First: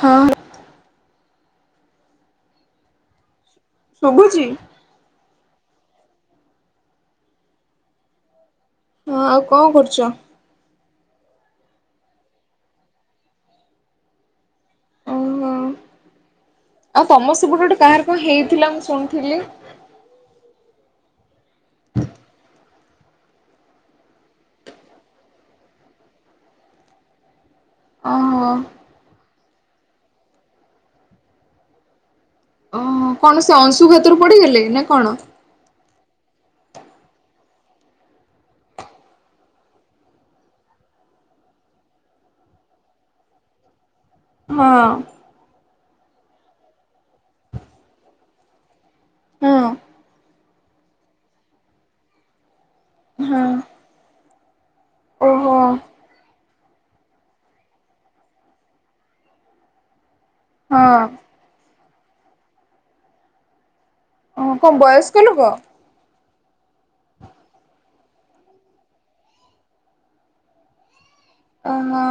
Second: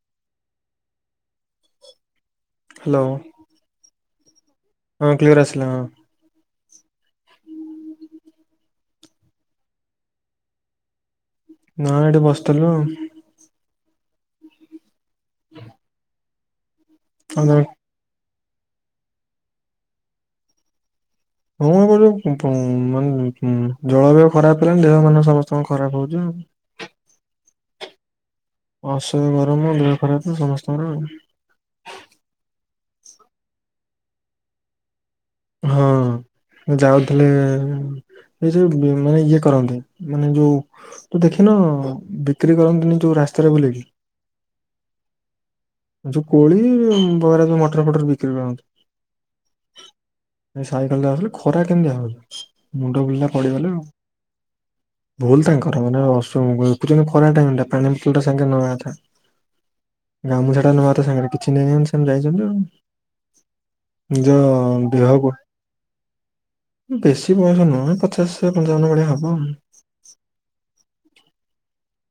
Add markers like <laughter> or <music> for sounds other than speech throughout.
ହଁ। ହ୍ୟାଲୋ। ସୁବୁଛି? ହଁ କ୍ଲିୟର ଆସିଲା ହଁ। ହଁ ଆଉ କଣ କରୁଛ? ନା ଏଠି ବସିଥିଲୁ ଆଉ। ଓହୋ ଆଉ ତମ ସବୁ ଗୋଟେ କାହାର କଣ ହେଇ ଥିଲା ମୁଁ ଶୁଣିଥିଲି। ହଁ କହୁଛୁ ମାନେ ଜଳବାୟୁ ଖରାପ ହେଲାଣି ଦେହ ମାନ ସମସ୍ତଙ୍କ ଖରାପ ହଉଛି। <inaudible> ଓହୋ <unintelligible> ତମ ଦେହ ଖରାପ ତ ସମସ୍ତଙ୍କର ଆଉ। ହ କଣ ସେ ଅଂଶୁଘାତରୁ ପଡିଗଲେ ନା କଣ? ହଁ ଯାଉଥିଲେ ଇଏ ଯୋ ମାନେ ଇଏ କରନ୍ତି ମାନେ ଯୋଉ ଦେଖିନ ବିକ୍ରି କରନ୍ତନି ଯୋଉ ରାସ୍ତାରେ ବୁଲେଇକି। ହଁ। ଯୋଉ କୋଳି ବରା ମଟର ପଟର ବିକ୍ରି କରନ୍ତି। ହଁ। ଏ ସାଇକେଲ ଟା ଆସଲେ ଖରା କେମିଦିଆ ହୋଉଛି। ମୁଣ୍ଡ ବୁଲିଲା ପଡିଗଲା ଆଉ। ଭୁଲ ଓହୋ ତାଙ୍କର ମାନେ ଦେଖୁଛନ୍ତି ଖରା ଟାଇମଟା ପାଣି ବତଲ ଟା ସାଙ୍ଗେରେ ନବା କଥା। ହଁ। <inaudible> ସାଙ୍ଗରେ କିଛି ନାଇ। ସେମ ଯାଇଛନ୍ତି ଆଉ। ନିଜ ଓ କଣ ବୟସ୍କ ଦେହକୁ। ଲୋକ? ବେଶି ବୟସ ନୁହଁ ପଚାଶ ପଞ୍ଚାବନ ଭଳିଆ ହବ। ଓହୋ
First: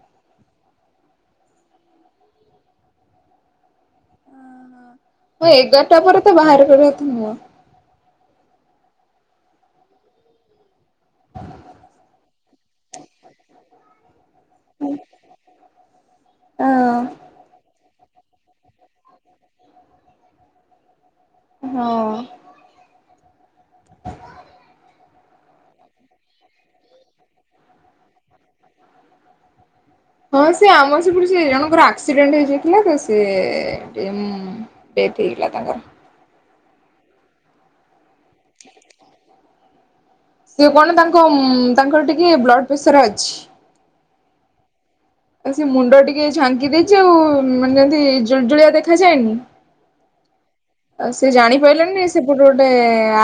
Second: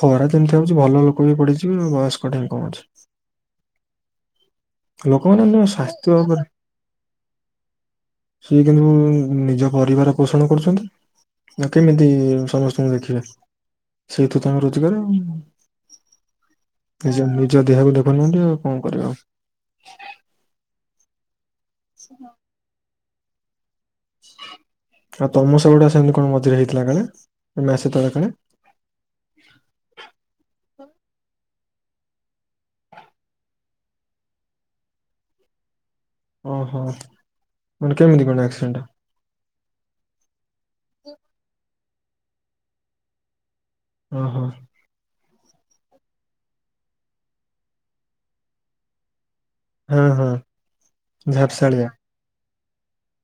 ଖରା। ସେମତି ଭାବୁଛି ଭଲ ଲୋକ ବି ପଢିଛିି ବୟସ୍କ ଙ୍କଠି କଣ ଅଛି। ଲୋକମାନେ ହଁ ଆମ ଏଗାରଟା ସ୍ୱାସ୍ଥ୍ୟ ପରେ ତ ଉପରେ ବାହାର କରିବ ତୁ ମୋର ସିଏ କିନ୍ତୁ ନିଜ ପରିବାର ପୋଷଣ କରୁଛନ୍ତି ଆଉ କେମିତି ସମସ୍ତଙ୍କୁ ଦେଖିବେ ସେଇଥିୁ ତାଙ୍କ ରୋଜଗାର ଅ ଜ ଯଦି ହେଲା ଭୁଲନ୍ତି ଆଉ କଣ କରିବା। ହଁ ଆଉ ତମସହ ଗୁଡା ସେମିତି କଣ ମଝିରେ ହେଇଥିଲା ତମ ସହିତ କାଳେ ହଁ ସେ ଆମର ସେପଟ ସେ ଜଣଙ୍କର ଆକ୍ସିଡେଣ୍ଟ ହେଇଯାଇଥିଲା ତ ସେ ଉଁ ଡେଥ ହେଇଗଲା ତାଙ୍କର ଓହୋ କେମିତି କଣ ଆକ୍ସିଡେଣ୍ଟ? ସେ କଣ ତାଙ୍କ ଉଁ ତାଙ୍କର ଟିକେ ବ୍ଲଡ଼ ପ୍ରେସର ଅଛି। ଓହୋ। ଆଉ ସେ ମୁଣ୍ଡ ଟିକେ ଝାଙ୍କି ଦେଇଛି ଆଉ ମାନେ ଯେମିତି ଜୁଳିଜୁଳିଆ ଦେଖାଯାଏନି ହଁ ହଁ ଆ ସେ ଜାଣି ଝାପସାଳିଆ ପାଇଲାନି ସେ ଗୋଟେ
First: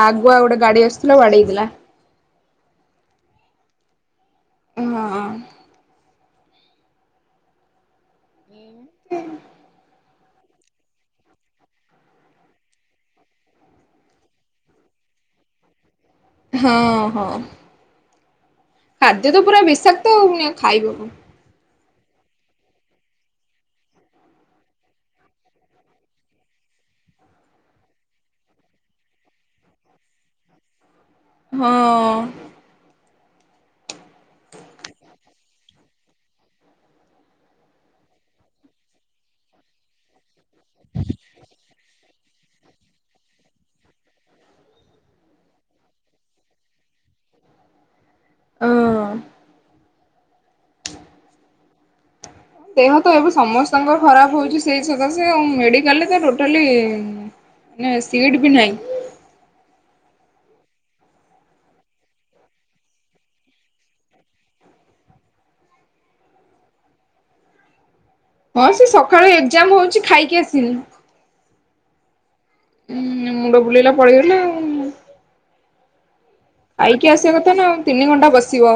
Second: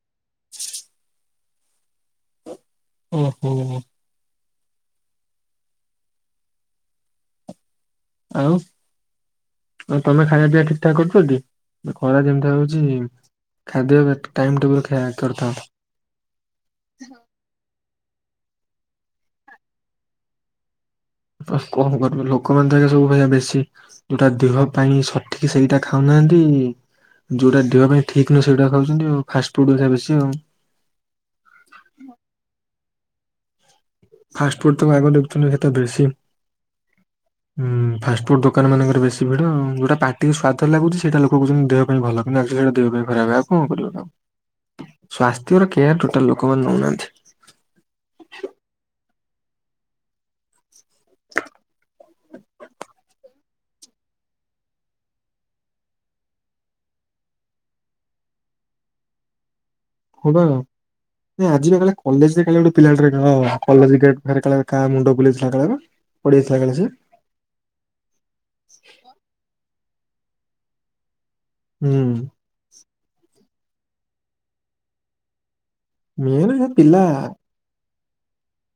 ଆଗୁଆ ଗୋଟେ ଗାଡି ଆସୁଥିଲା ବାଡେଇଦେ ଲା ହୁଁ ହୁଁ ହୁଁ ଉଁ ହଁ ଆଉ ଏମିତି ଆଉ ତମେ ଖାଇବା ପିଇବା ଠିକ୍ ଠାକ୍ କରୁଛ କି ଖରା ଯେମିତି ହଉଛି ଖାଦ୍ୟ ଟାଇମ୍ ଟେବୁଲ ଖା ଖାଇ କରୁଥାଅ। ହଁ ହଁ ଖାଦ୍ୟ ତ ପୁରା ବିଷାକ୍ତ ପୁଣି ଖାଇବ କଣ କଣ ଲୋକମାନେଙ୍କ ସବୁ ବେଶୀ ଯୋଉଟା ଦେହ ପାଇଁ ସଠିକ ସେଇଟା ଖାଉନାହାନ୍ତି ଯୋଉଟା ଦେହ ପାଇଁ ଠିକ ନୁହଁ ସେଇଟା ଖାଉଛନ୍ତି ଆଉ ଫାଷ୍ଟଫୁଡା ବେଶୀ ଆଉ ହଁ ଫାଷ୍ଟ ଫୁଡ ତା ଆଗ ଦେଖୁଛନ୍ତି ବେଶୀ ଫାଷ୍ଟ ଫୁଡ ଦୋକାନ ମାନଙ୍କର ବେଶୀ ଭିଡ ଯୋଉଟା ପାଟିକୁ ସ୍ୱାଦ ମତୋଗୁଛି ସେଇଟ ଲୋକ କଛନ୍ତି ଦେହ ପାଇଁ ଭଲ ଆଚଲି ସେଟା ଦେହ ପାଇଁ ଖରାପ ହେବ। କଣ କରିବୁ ନା ସ୍ଵାସ୍ଥ୍ୟର କେୟାର ଟୋଟାଲ ଲୋକମାନେ ନେଉନାହାନ୍ତି। ହଁ। ଦେହ ତ ଏବେ ସମସ୍ତଙ୍କ ଖରାପ ହଉଛି ସେଇ ସକାଶେ ମେଡିକାଲରେ ଟୋଟାଲି ମାନେ ସିଟ ବି ନାହିଁ। ହଁ ପା ଆଜିର କଲେଜ ଗୋଟେ ପିଲା କାହାଣ୍ଡ ବଳେ ପେଇଳେଇଲା ସେ ହଁ ସେ ସକାଳ ଏକ୍ଜାମ ହଉଛି। ଖାଇକି ଆସିଲି ହୁଁ। ହୁଁ ମୁଣ୍ଡ ବୁଲେଇଲା ପଡିଗଲା ଆଉ। ମେନ ଯୋଉ ପିଲା ଖାଇକି ଆସିବା କଥା ନା ଆଉ ତିନି ଘଣ୍ଟା ବସିବ।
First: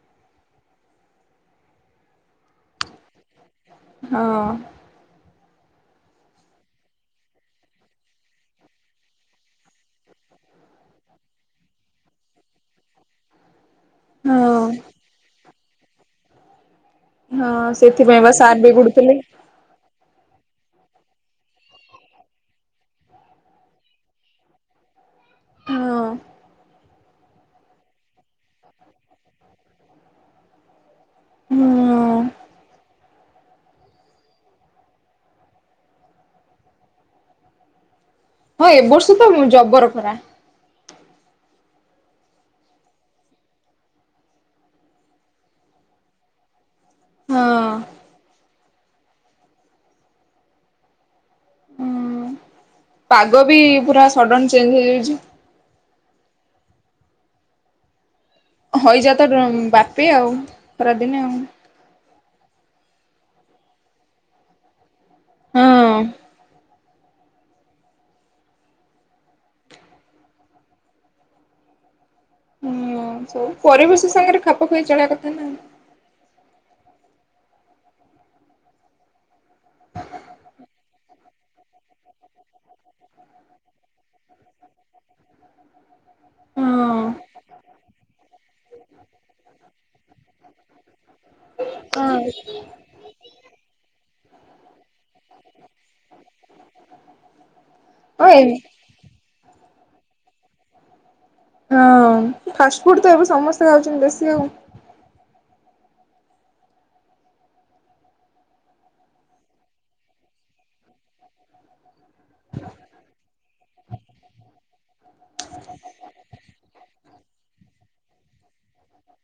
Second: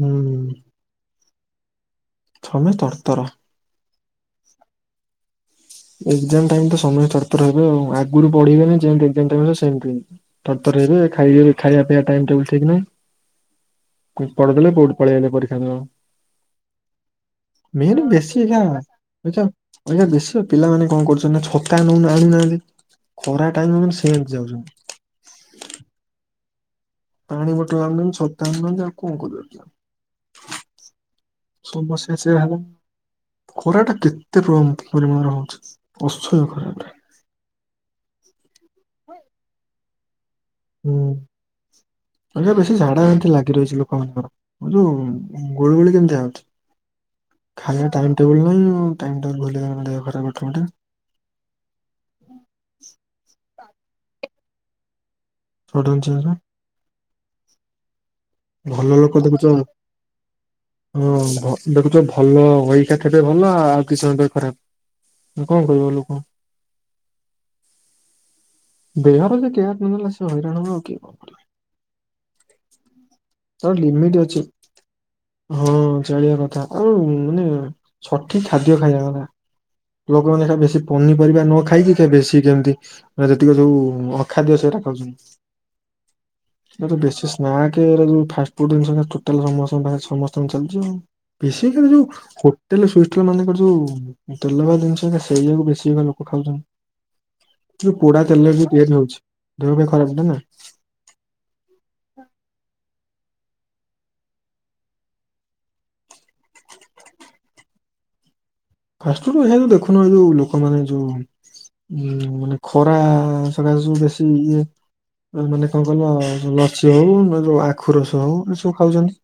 ହୁଁ। ଥମେ ତରତର। ହଁ। ଏଗଜାମ୍ ଟାଇମ୍ ତ ସମୟେ ତରତର ହେବେ ଆଉ ଆଗରୁ ପଢେଇବେନି ଯେମିତି ଏଗଜାମ୍ ଟାଇମ୍ ସେମିତି ତରତର ହେବେ ଖାଇବେ ଖାଇବା ପିଇବା ଟାଇମ୍ ଟେବୁଲ ଠିକ ନାହିଁ। କୁଁ ହଁ ପଢିଦେଲେ ବହୁତ ପଳେଇଲେ ପରୀକ୍ଷା ହାଲୋ। ହଁ ସେଥିପାଇଁ ବା ସାର ବିଗୁଡୁଥିଲେ। ଅଇକା ଅଇକା ବେଶୀ ପିଲାମାନେ କଣ କରୁଚନ୍ତି ନା ଛତା ନଉ ଆଣୁନାହାନ୍ତି ଖରା ଟାଇମ୍ ମାନେ ସେମିତି ଯାଉଚନ୍ତି? ହଁ ପାଣି ବୋଟଲ ଆଣୁନାହାନ୍ତି ଛତା ଆଣୁ ନାହାନ୍ତି ଆଉ କଣ କରିବୁ ସେମାନଙ୍କୁ। ହଁ ସମସ୍ୟା ସେଇଆ ହେଲା। ଖରଟା କେତେ ପ୍ର ପରିମାଣରେ ହୋଉଚି ଅସହ୍ୟ ଖରା। ହଁ ଏ ବର୍ଷ ତ ଜବର ଖରା। ହୁଁ ଏବେ ବେଶୀ ଝାଡା ଏମିତି ଲାଗି ରହିଚି ଲୋକମାନଙ୍କର ଯୋଉ ଗୁଳି ଗୁଳି କେମିତିଆ ଯାଉଚି। ହଁ ଖାଇବା ଟାଇମ୍ ଟେବୁଲ ନାହିଁ ଆଉ। ହୁଁ ଟାଇମ୍ ଟେବୁଲ୍ ଭୁଲ ହେଲେ ଦେହ ଖରାପ୍ ଅଟମେଟିକ୍। ପାଗ ବି ପୁରା ସଡନ୍ ଚେଞ୍ଜ ହେଇଯାଉଚି। ସଡନ୍ ଚେଞ୍ଚେ। ହଇଯା ତ ର ବାପେ ଆଉ ହଁ ଖରାଦିନେ ଆଉ। ଭ- ଦେଖୁଛ ଭଲ <unintelligible> ଭଲ ଆଉ କିଛି ସମୟ ପରେ ଖରା। ଆଉ କଣ କହିଵ ହଁ ଲୋକଙ୍କୁ। ଦେହର ଯେ କେୟାର ନ ନେଲା ସେ ହଇରାଣ ହବ କିଏ କଣ କରିବ। ହୁଁ ସବୁ ତାର ପରିବେଶ ଲିମିଟ ଅଛି ସାଙ୍ଗରେ ଖାପ ଖୁଆଇ ଚଳିବା କଥା ନା। ହଁ ଚଳିବା କଥା ଆଉ ମାନେ ସଠିକ ଖାଦ୍ୟ ଖାଇବା କଥା। ଲୋକମାନେ ହେଟା ବେଶି ପନି ପରିବା ନ ଖାଇକି ସେ ବେଶି ଦିଅନ୍ତି। ଯୋଉ ଅଖାଦ୍ୟ ସେଇଟା ଖାଉଛନ୍ତି ହଁ ବେସି ନ୍ସାକ ଫାଷ୍ଟ୍ ଫୁଡ୍ ଜିନିଷ ସମସ୍ତ <unintelligible> ଜୁମ୍। ବେସିକାଲି ଯୋଉ ହଁ ହୋଟେଲ ସୁଇଟର ମାନଙ୍କରେ ଯୋଉ ଯୁ ତେଲ ଜିନିଷ ସେଇଟାକୁ ବେଶୀ ଲୋକ ଖାଉଛନ୍ତି କିନ୍ତୁ ପୋଡା ତେଲ ହଁ ବି ତିଆରି ହଉଛି। ଦେହ କୁ ଏ ଖରାପ ଏଟା ନା। ହଁ ଫାଷ୍ଟଫୁଡ ତ ଏବେ ସ ସମସ୍ତେ ଖାଉଛନ୍ତି ବେଶୀ ଆଉ। ଫାଷ୍ଟଫୁଡ ଏ ଯୋଉ ଦେଖୁନ ଏ ଯୋଉ ଲୋକମାନେ ଯୋଉ ମାନେ ଖରା ସକାଶେ ଯୋଉ ବେଶୀ ଇଏ ମାନେ କଣ କହିଲ ଲସି ହଉ ଯୋଉ ଆଖୁ ରସ ହଉ ଏ ସବୁ ଖାଉଛନ୍ତି।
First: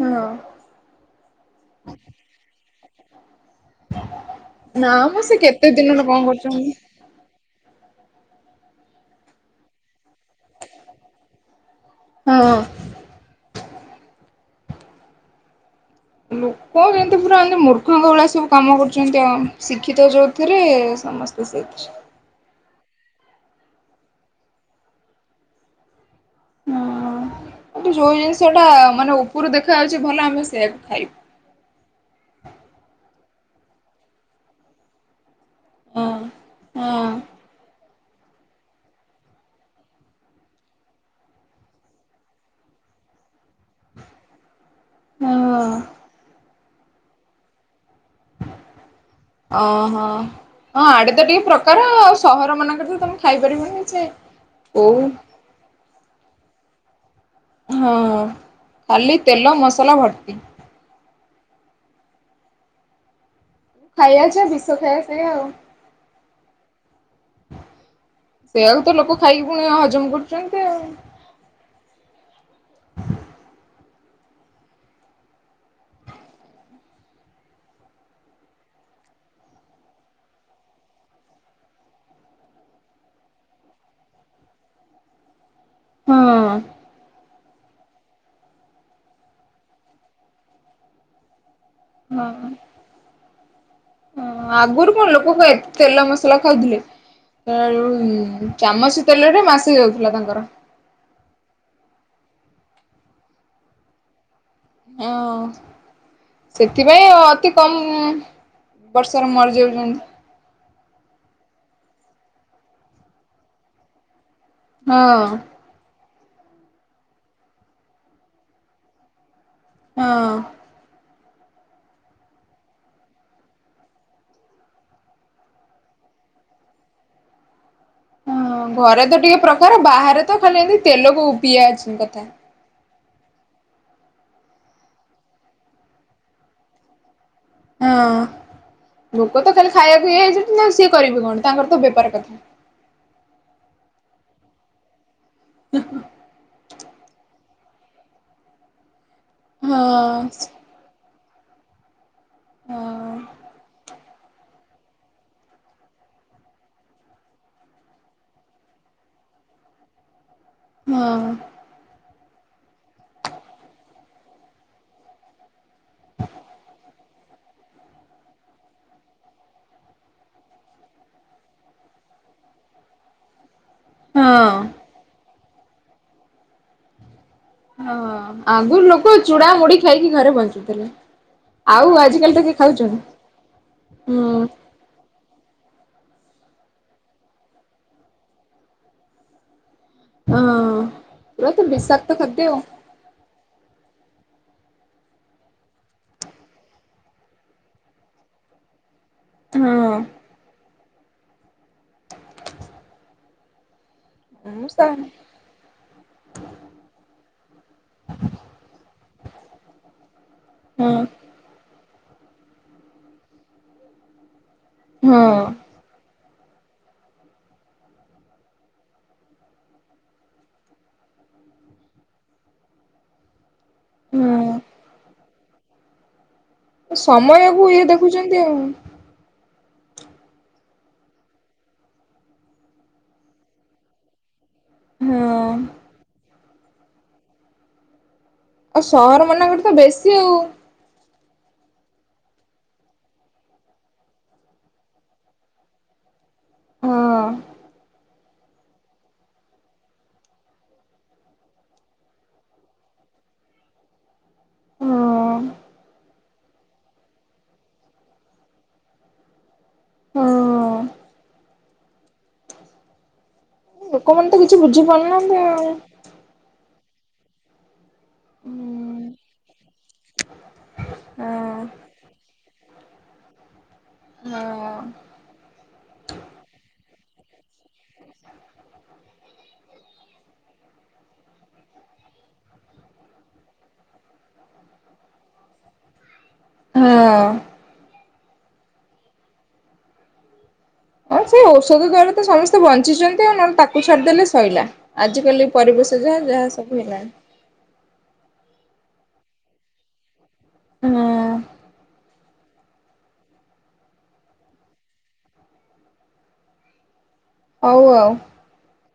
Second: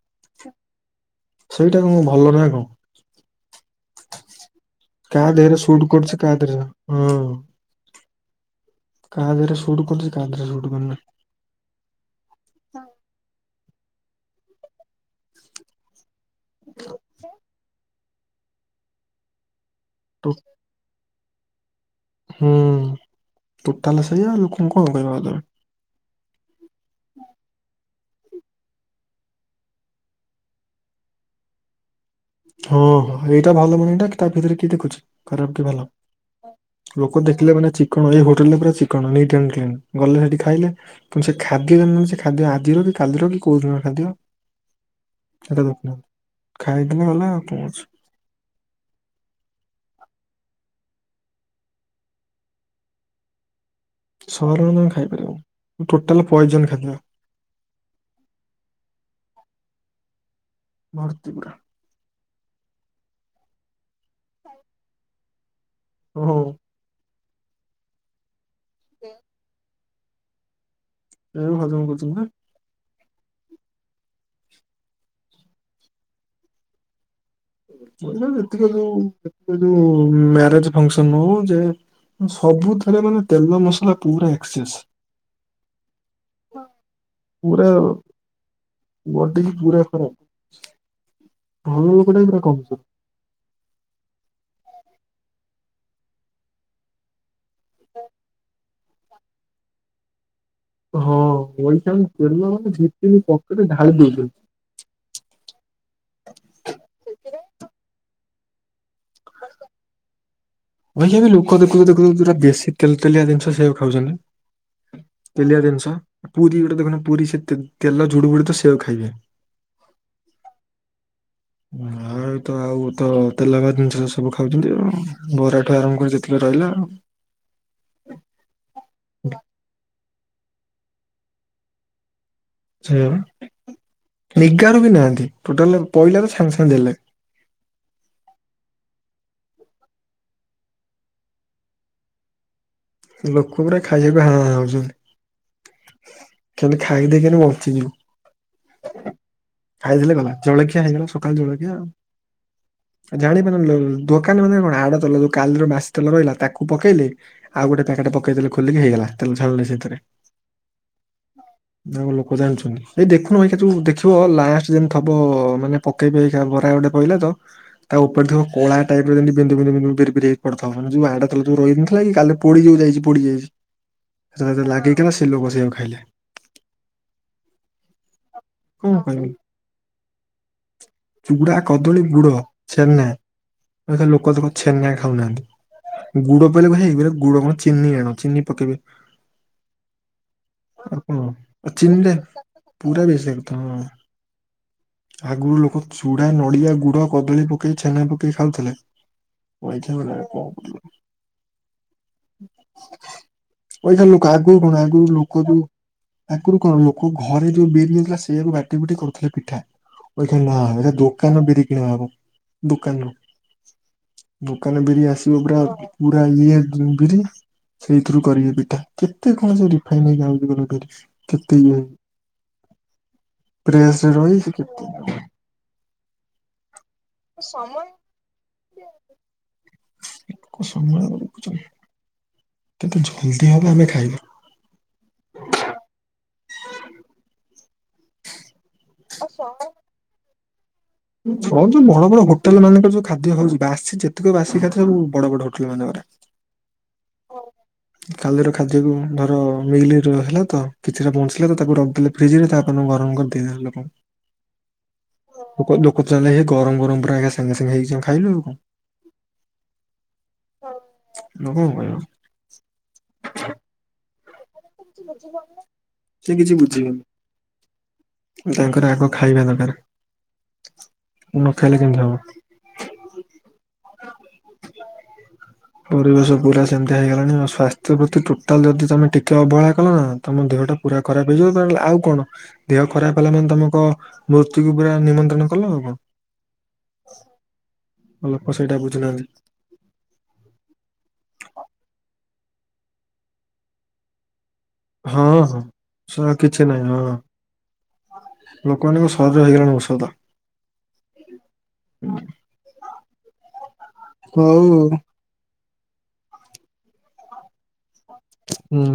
ହଁ ସେଇଟା କଣ ଭଲ ନାଁ କଣ? ନା ମ କା ସେ ଦେହରେ କେତେ ସୁଟ ଦିନରୁ କରୁଛି କଣ କା ଦେହରେ କରୁଛନ୍ତି ହଁ। କାହା ଦେହରେ ସୁଟ୍ କରୁଛି କାଦରେ ସୁଟ୍ କରୁନି। ହଁ। ଲୋକ କେନ୍ତି ପୁରା ଅର୍ ମୁର୍ <unintelligible> ଭଳିଆ ସବୁ କାମ କରୁଛନ୍ତି ଆଉ। ଶିକ୍ଷିତ ଟୋ ଯଉଥିରେ ସମ <unintelligible> ହୁଁ ଟୋଟାଲ ସେଇଆ ଲୋକଙ୍କୁ କଣ କହିବ ଆଉ ତମେ। ହୁଁ। ହଁ। ଯୋଉ ଜିନିଷ ଟା ମାନେ ଉପରୁ ଦେଖା ଯାଉଛି ଭଲ ଆମେ ସେଇଆକୁ ଖାଇବୁ। ହଁ ହଁ ଏଇଟା ଭଲ ମାନେ ଟା କି ତା ଭିତରେ କି ଦେଖୁଛି। ଖରାପ କି ଭଲ, ହଁ ହଁ ଲୋକ ଦେଖିଲେ ମାନେ ଚିକ କଣ ହୋଟେଲରେ ପୁରା ଚିକଣ ନିଟ୍ ଆଣ୍ଡ କ୍ଲିନ୍ ଗଲେ ସେଠି ଖାଇଲେ କିନ୍ତୁ ସେ ଖାଦ୍ୟ ଯେ ମିଳୁଛି ସେ ଖାଦ୍ୟ ଆଜିର କି କାଲିର କି କୋଉ ଦିନର ଖାଦ୍ୟ ହଁ ସେଇଟା ଖାଇ ଗଲେ ଗଲା ଆଉ କଣ ଅଛି। ଓହୋ। ହଁ ଆଡେ ତ ଟିକେ ପ୍ରକାର ଆଉ ସହର ମାନଙ୍କରେ ତ ତମେ ଖାଇ ପାରିବନି। ସହରରେ ତୁମେ ଖାଇ ପାରିବନି, ଟୋଟାଲ ପଏଜନ ଖାଦ୍ୟ। ହଁ ଖାଲି ତେଲ ମସଲା ଭର୍ତି। ଭର୍ତ୍ତିପୁରା। ଖାଇବା ଯାହା ବିଷ ଖାଇବା ସେଇଆ ଆଉ। ହୁଁ। ସେଇଆକୁ ତ ଲୋକ ଖାଇକି ପୁଣି ହଜ ହଜମ କରୁଛନ୍ତି ଆଉ। ସେଇଆକୁ ହଜମ କରୁଛନ୍ତି ବା। <unintelligible> <unintelligible> କ ଯୋ ଯୋଉ ମ୍ୟାରେଜ ଫଙ୍କସନ ହଉ ଯେ ସବୁଥିରେ ମାନେ ତେଲ ମସଲା ପୁରା ଏକ୍ସେସ। ହଁ। ପୁରା ବଡିକି ପୁରା ଖରାପ। ହଁ ଗୋଟେ ଟାଇପ୍ ର ହଁ। କମ୍ପୋ ଆଗରୁ ଲୋକ କଣ ଏତେ ତେଲ ମସଲା ଖାଉଥିଲେ ଆ ଳୁ ଚାମଚ ତେଲରେ ମାସେ ଯାଉଥିଲା ତାଙ୍କର। ହଁ ପଇସା ଆଉ ତେଲ ଦି ତିନି ପକଟେ ଢାଳି ଦଉଚନ୍ତି। ହଁ ସେଥିପାଇଁ ଅତି କମ୍ ବର୍ଷରେ ମରିଯାଉଚନ୍ତି। ଭାଇ, ଲୋକ ଦେଖୁଚୁ ଦେଖୁୁଚୁ ପୁରା ବେଶୀ ତେଲ ତେଲିଆ ଜିନିଷ ସେଇୟାକୁ ଖାଉଛନ୍ତି। ହଁ ତେଲିଆ ଜିନିଷ। ପୁରୀ ଗୋଟେ ଦେଖୁନ ପୁରୀ ସେ ତେଲ ଝୁଡୁ ବୁଡ ତ ସେଇଆକୁ ଖାଇବେ। ହଁ। ଆ ତ ଆଉ ତ ତେଲ ହବା ଜିନିଷ ସବୁ ଖାଉଛନ୍ତି। ଆ ବରାଠୁ ଆରମ୍ଭ କରି ଯେତିକି ରହିଲା ଆଉ। ହଁ ଘରେ ତ ଟିକେ ପ୍ରକାର। ବାହାରେ ତ ଖାଲି ଏମିତି ତେଲକୁ ପିଆ ଅଛି କଥା ସେୟା ନିଗାରୁ ବି ନାହାନ୍ତି ଟୋଟାଲ ପଇଲା ତ ସାଙ୍ଗେ ସାଙ୍ଗେ ଦେଲେ। ହଁ। ଲୋକ ତ ଖାଲି ଖାଇବାକୁ ଇଏ ହେଇଛନ୍ତି ନା ସିଏ କରିବେ କଣ ତାଙ୍କର ତ ବେପାର କଥା। ଲୋକଗୁରା ଖାଇବାକୁ ହାଁ ହାଁ ହଉଛନ୍ତି। ଖାଲି ଖାଇ ଦେଇକି <inaudible> ହଁ ଖାଇଦେଲେ ଗଲା। ଜଳଖିଆ ହେଇଗଲା। ସକାଳ ଜଳଖିଆ ଆଉ। ହଁ ଜାଣିପାରୁ ନାହାନ୍ତି, ଦୋକାନମାନେ କଣ ହାଡ ତେଲ ଯୋଉ କାଲିର ମାସ ତେଲ ରହିଲା ତାକୁ ପକେଇଲେ। ଆଉ ଗୋଟେ ପ୍ୟାକେଟ ପକେଇଦେଲେ ଖୋଲିକି ହେଇଗଲା ତେଲ ଛାଣିଲେ ସେଥିରେ। ହଁ। କନ ଜାଣୁଛନ୍ତି ଏଇ ଦେଖୁନ ଏଇ ସେ ଯୋଉ ଦେଖିବ ଲାଷ୍ଟ ଯେମିତି ଥବ ମାନେ ପକେଇ ବେ ଏଇକ୍ଷିଣା ବରା ଗୋଟେ ପଇଲା ତ ତା ଉପରେ ଥିବା କଳା ଟାଇପର ଯେମିତି ବିନ୍ଦୁ ବିନ୍ଦୁ ବିନ୍ଦୁ ବିରି ବିରି ହେଇ ପଡିିଥବ ଯୋଉ ଆଡ ତେଲ ଯୋଉ ରହିଯାଇନଥିଲା କି କାଲି ପୋଡି ଉ ଯାଇଚି ପଡି ଯାଇଚି ସେରା ହଁ। ଜ ଲାଗିକିନା ସେ <unintelligible> ଖାଇଲେ ହଁ ଆଗରୁ କଣ ଲୋକ କହିବୁ ଚୁଡା ମୁୁଡି ଖାଇକି ଘରେ ବଞ୍ଚୁଥିଲେ ଚୁଡା ଆଉ କଦଳୀ ଗୁଡ ଆଜିିକାଲି ତାକୁ କିଏ ଛେନା ଏ ଖାଉଚନ୍ତି ଲୋକ ହୁଁ। ଦେଖ ଛେନା ଖାଉନାହାନ୍ତି ଗୁଡ ପଇଲେ ଭାଇ ମେରେ ଗୁଡ କଣ ଚିନି ଆଣ ଚିନି ପକେଇବେ ହଁ ଆଉ କଣ ପୁରା ତ ଚିନିଟା ବିଷାକ୍ତ ଖାଦ୍ୟ ପୁରା ବେଶୀ ହଁ କଥା ଆଗରୁ ଲୋକ ଚୁଡା ନଡିଆ ଗୁଡ କଦଳୀ ପକେଇ ଛେନା ପକେଇ ଖାଉଥିଲେ। ଆଜି ହଁ <unintelligible> ଏଇ କ୍ଷିଣା ଲୋକ ଆଗରୁ ମୁଁ କଣ ସା ଆଗରୁ ଲୋକ ଯୋଉ ଆଗରୁ କଣ ଲୋକ ଘରେ ଯୋଉ ବିରି ହୋଉଥିଲା ସେଇଆକୁ ବାଟି ବୁଟି କରୁଥିଲେ ପିଠା ଏଇ ଖୁଣି ନା ହଁ ଏଇକ୍ଷିଣା ଦୋକାନ ବିରି କିଣା ହବ ଦୋକାନରୁ ଦୋକାନ ବିରି ହଁ ଆସିବ ପୁରା ପୁରା ଇଏ ବିରି ସେଇଥିରୁ କରିବେ ପିଠା କେତେ କଣ ସେ ରିଫାଇନ ହେରିକା ଆଣିକି <unintelligible> କେତେ ଇଏ ପ୍ରେସରେ ହଁ ରହି କେତେ ସମୟକୁ ଇଏ ଦେଖୁଛନ୍ତି ଆଉ। <unintelligible> କିନ୍ତୁ ଜଲଦି ହବ ଆମେ ଖାଇବା। ହଁ। ଆଉ ସହରମାନଙ୍କରେ ତ ବେଶୀ ଆଉ। ହ ଯୋଉ ବଡ ବଡ ହୋଟେଲମାନଙ୍କରେ ଯୋଉ ଖାଦ୍ୟ ହଉଛି, ବାସି ଯେତକ ବାସି ଖାଦ୍ୟ ସବୁ ବଡ ବଡ ହୋଟେଲମାନଙ୍କରେ। ହଁ <unintelligible> କାଲିର ଖାଦ୍ୟକୁ ଧର ମିଲର ହେଲା ତ କିଛିଟା ବଞ୍ଚିଲା ତ ତାକୁ ରଖିଦେଲେ ଫ୍ରିଜରେ ତାପରଦିନ ଗରମ କରିଦେଇଦେଲେ ଲୋକଙ୍କୁ। ହଁ। ହୁଁ। <unintelligible> ଗରମ ଗରମ ପୁରା ଆା ସାଙ୍ଗେ ସାଙ୍ଗେ ହେଇଚି ଖାଇଲୁ ଆଉ କଣ। ହଁ <unintelligible> <unintelligible> ଲୋକମାନେ ତ କିଛି ବୁଝିପାରୁନ୍ତି ଆଉ। ସେ କିଛି ବୁଝିବେନି ତାଙ୍କର ଆଗ ଖାଇବା ଦରକାର। ହଁ ନଖାଇଲେ କେମିତି ହବ? ହଁ ପରିବେଶ ପୁରା ସେମିତି। ହେଇଗଲାଣି ସ୍ବାସ୍ଥ୍ୟ ପ୍ରତି ଟୋଟାଲ ଯଦି ତମେ ଟିକେ ଅବହେଳା କଲ ନା ତମ ଦେହଟା ପୁରା ଖରାପ ହେଇଯିବ ଆଉ କଣ ଦେହ ଖରାପ ହେଲା ମାନେ ତମ ମୃତ୍ୟୁକୁ ପୁରା ନିମନ୍ତ୍ରଣ କଲ ଆଉ କଣ। ହଁ। ଲୋକ ସେଇଟା ବୁଝୁନାହାନ୍ତି। ହଁ ସେ ଔଷଧ ଦ୍ୱାରା ତ ସମସ୍ତେ ବଞ୍ଚିଛନ୍ତି ଆଉ ନହେଲେ ତାକୁ ଛାଡିଦେଲେ ସଇଲା। ଆଜ ହଁ କାଲି ହଁ। ପରିବେଶ ଯାହା ସ ଯାହା କିଛି ସବୁ ନାହିଁ ହେଲାଣି। ହଁ ଲୋକମାନଙ୍କ ସହଜ ହେଇଗଲାଣି ଔଷଧ। ହଁ ହଉ। ହଉ ଆଉ। ହୁଁ।